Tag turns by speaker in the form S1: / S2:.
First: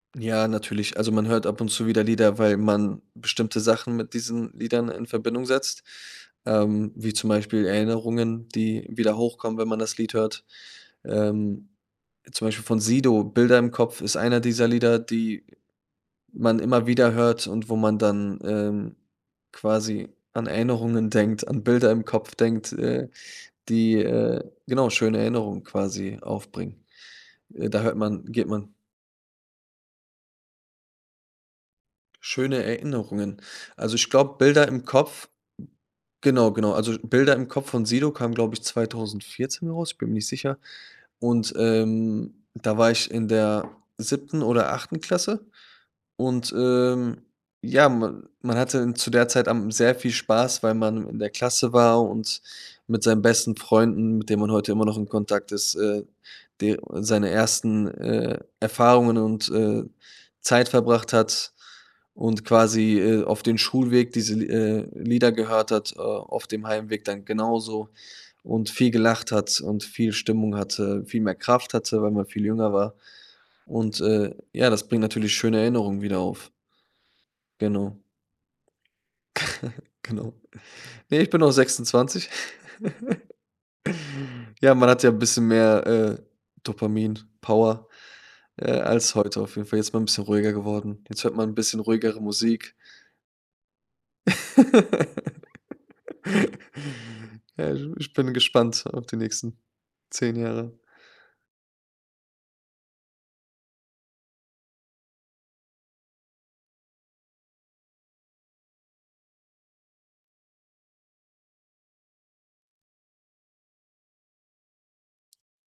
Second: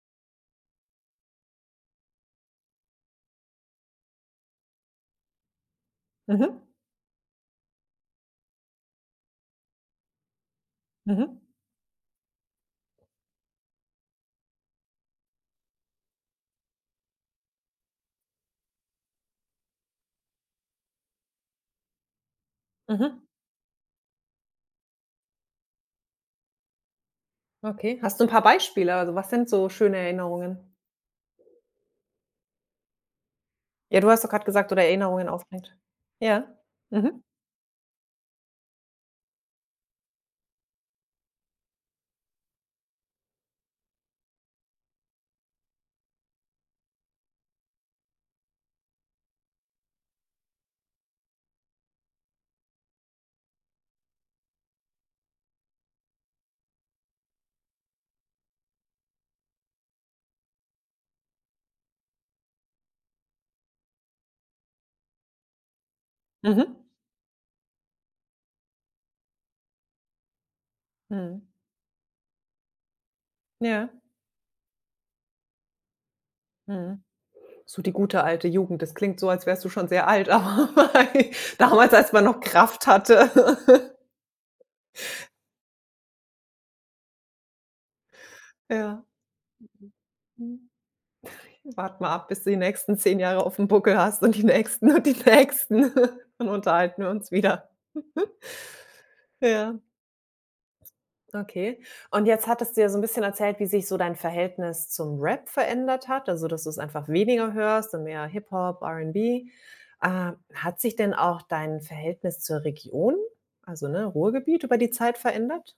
S1: Ja, natürlich, also, man hört ab und zu wieder Lieder, weil man bestimmte Sachen mit diesen Liedern in Verbindung setzt,
S2: Mhm.
S1: ähm, wie zum Beispiel Erinnerungen, die wieder hochkommen, wenn man das Lied hört,
S2: Mhm.
S1: ähm, zum Beispiel von Sido, „Bilder im Kopf“ ist einer dieser Lieder, die man immer wieder hört und wo man dann, ähm, quasi an Erinnerungen denkt, an Bilder im Kopf denkt, äh,
S2: Mhm.
S1: die, äh, genau, schöne Erinnerungen quasi aufbringen. Äh, da hört
S2: Okay, hast du
S1: man
S2: 'n paar
S1: geht man
S2: Beispiele? Also, was sind so schöne Erinnerungen?
S1: Schöne Erinnerungen. Also,
S2: Ja, du
S1: ich
S2: hast doch
S1: glaube,
S2: gerade
S1: „Bilder
S2: gesagt, oder
S1: im
S2: Erinnerungen
S1: Kopf“
S2: auf. [unintelligible] Ja.
S1: genau, genau, also,
S2: Mhm.
S1: „Bilder im Kopf“ von Sido kam, glaube ich, 2014 heraus, ich bin mir nicht sicher. Und, ähm, da war ich in der 7. oder 8. Klasse und, ähm, ja, man man hatte zu der Zeit am sehr viel Spaß, weil man in der Klasse war und mit seinen besten Freunden, mit denen man heute immer noch in Kontakt ist, äh, d seine 1., äh, Erfahrungen und, äh, Zeit verbracht hat und quasi, äh, auf den Schulweg diese, äh, Lieder gehört hat, äh, auf dem
S2: Mhm.
S1: Heimweg dann genauso und viel gelacht hat und viel Stimmung hatte, viel mehr
S2: Mhm.
S1: Kraft hatte, weil man viel jünger war.
S2: Ja.
S1: Und, äh, ja, das bringt natürlich schöne Erinnerungen wieder auf.
S2: Mhm. So die
S1: Genau.
S2: gute alte Jugend, das klingt so, als wärst du schon sehr alt,
S1: Genau.
S2: „Aber
S1: Ne, ich
S2: [unintelligible]
S1: bin noch
S2: damals, als man
S1: 26.
S2: noch Kraft hatte.“
S1: Ja, man hatte ja bisschen mehr, äh, Dopamin-Power, äh,
S2: Ja.
S1: als heute. Auf jeden Fall, jetzt ist man bisschen ruhiger
S2: Mhm.
S1: geworden. Jetzt hört man
S2: Mhm.
S1: bisschen
S2: Warte mal
S1: ruhigere
S2: ab, bis du die
S1: Musik.
S2: nächsten 10 Jahre aufm Buckel hast und die nächsten, und die nächsten, dann unterhalten wir uns wieder.
S1: Ich ich bin gespannt auf die nächsten
S2: Ja.
S1: 10 Jahre.
S2: Okay. Und jetzt hattest du ja so 'n bisschen erzählt, wie sich so dein Verhältnis zum Rap verändert hat, also, dass du's einfach weniger hörst und mehr Hip Hop, R'n'B, ähm, hat sich denn auch dein Verhältnis zur Region, also, ne, Ruhrgebiet über die Zeit verändert?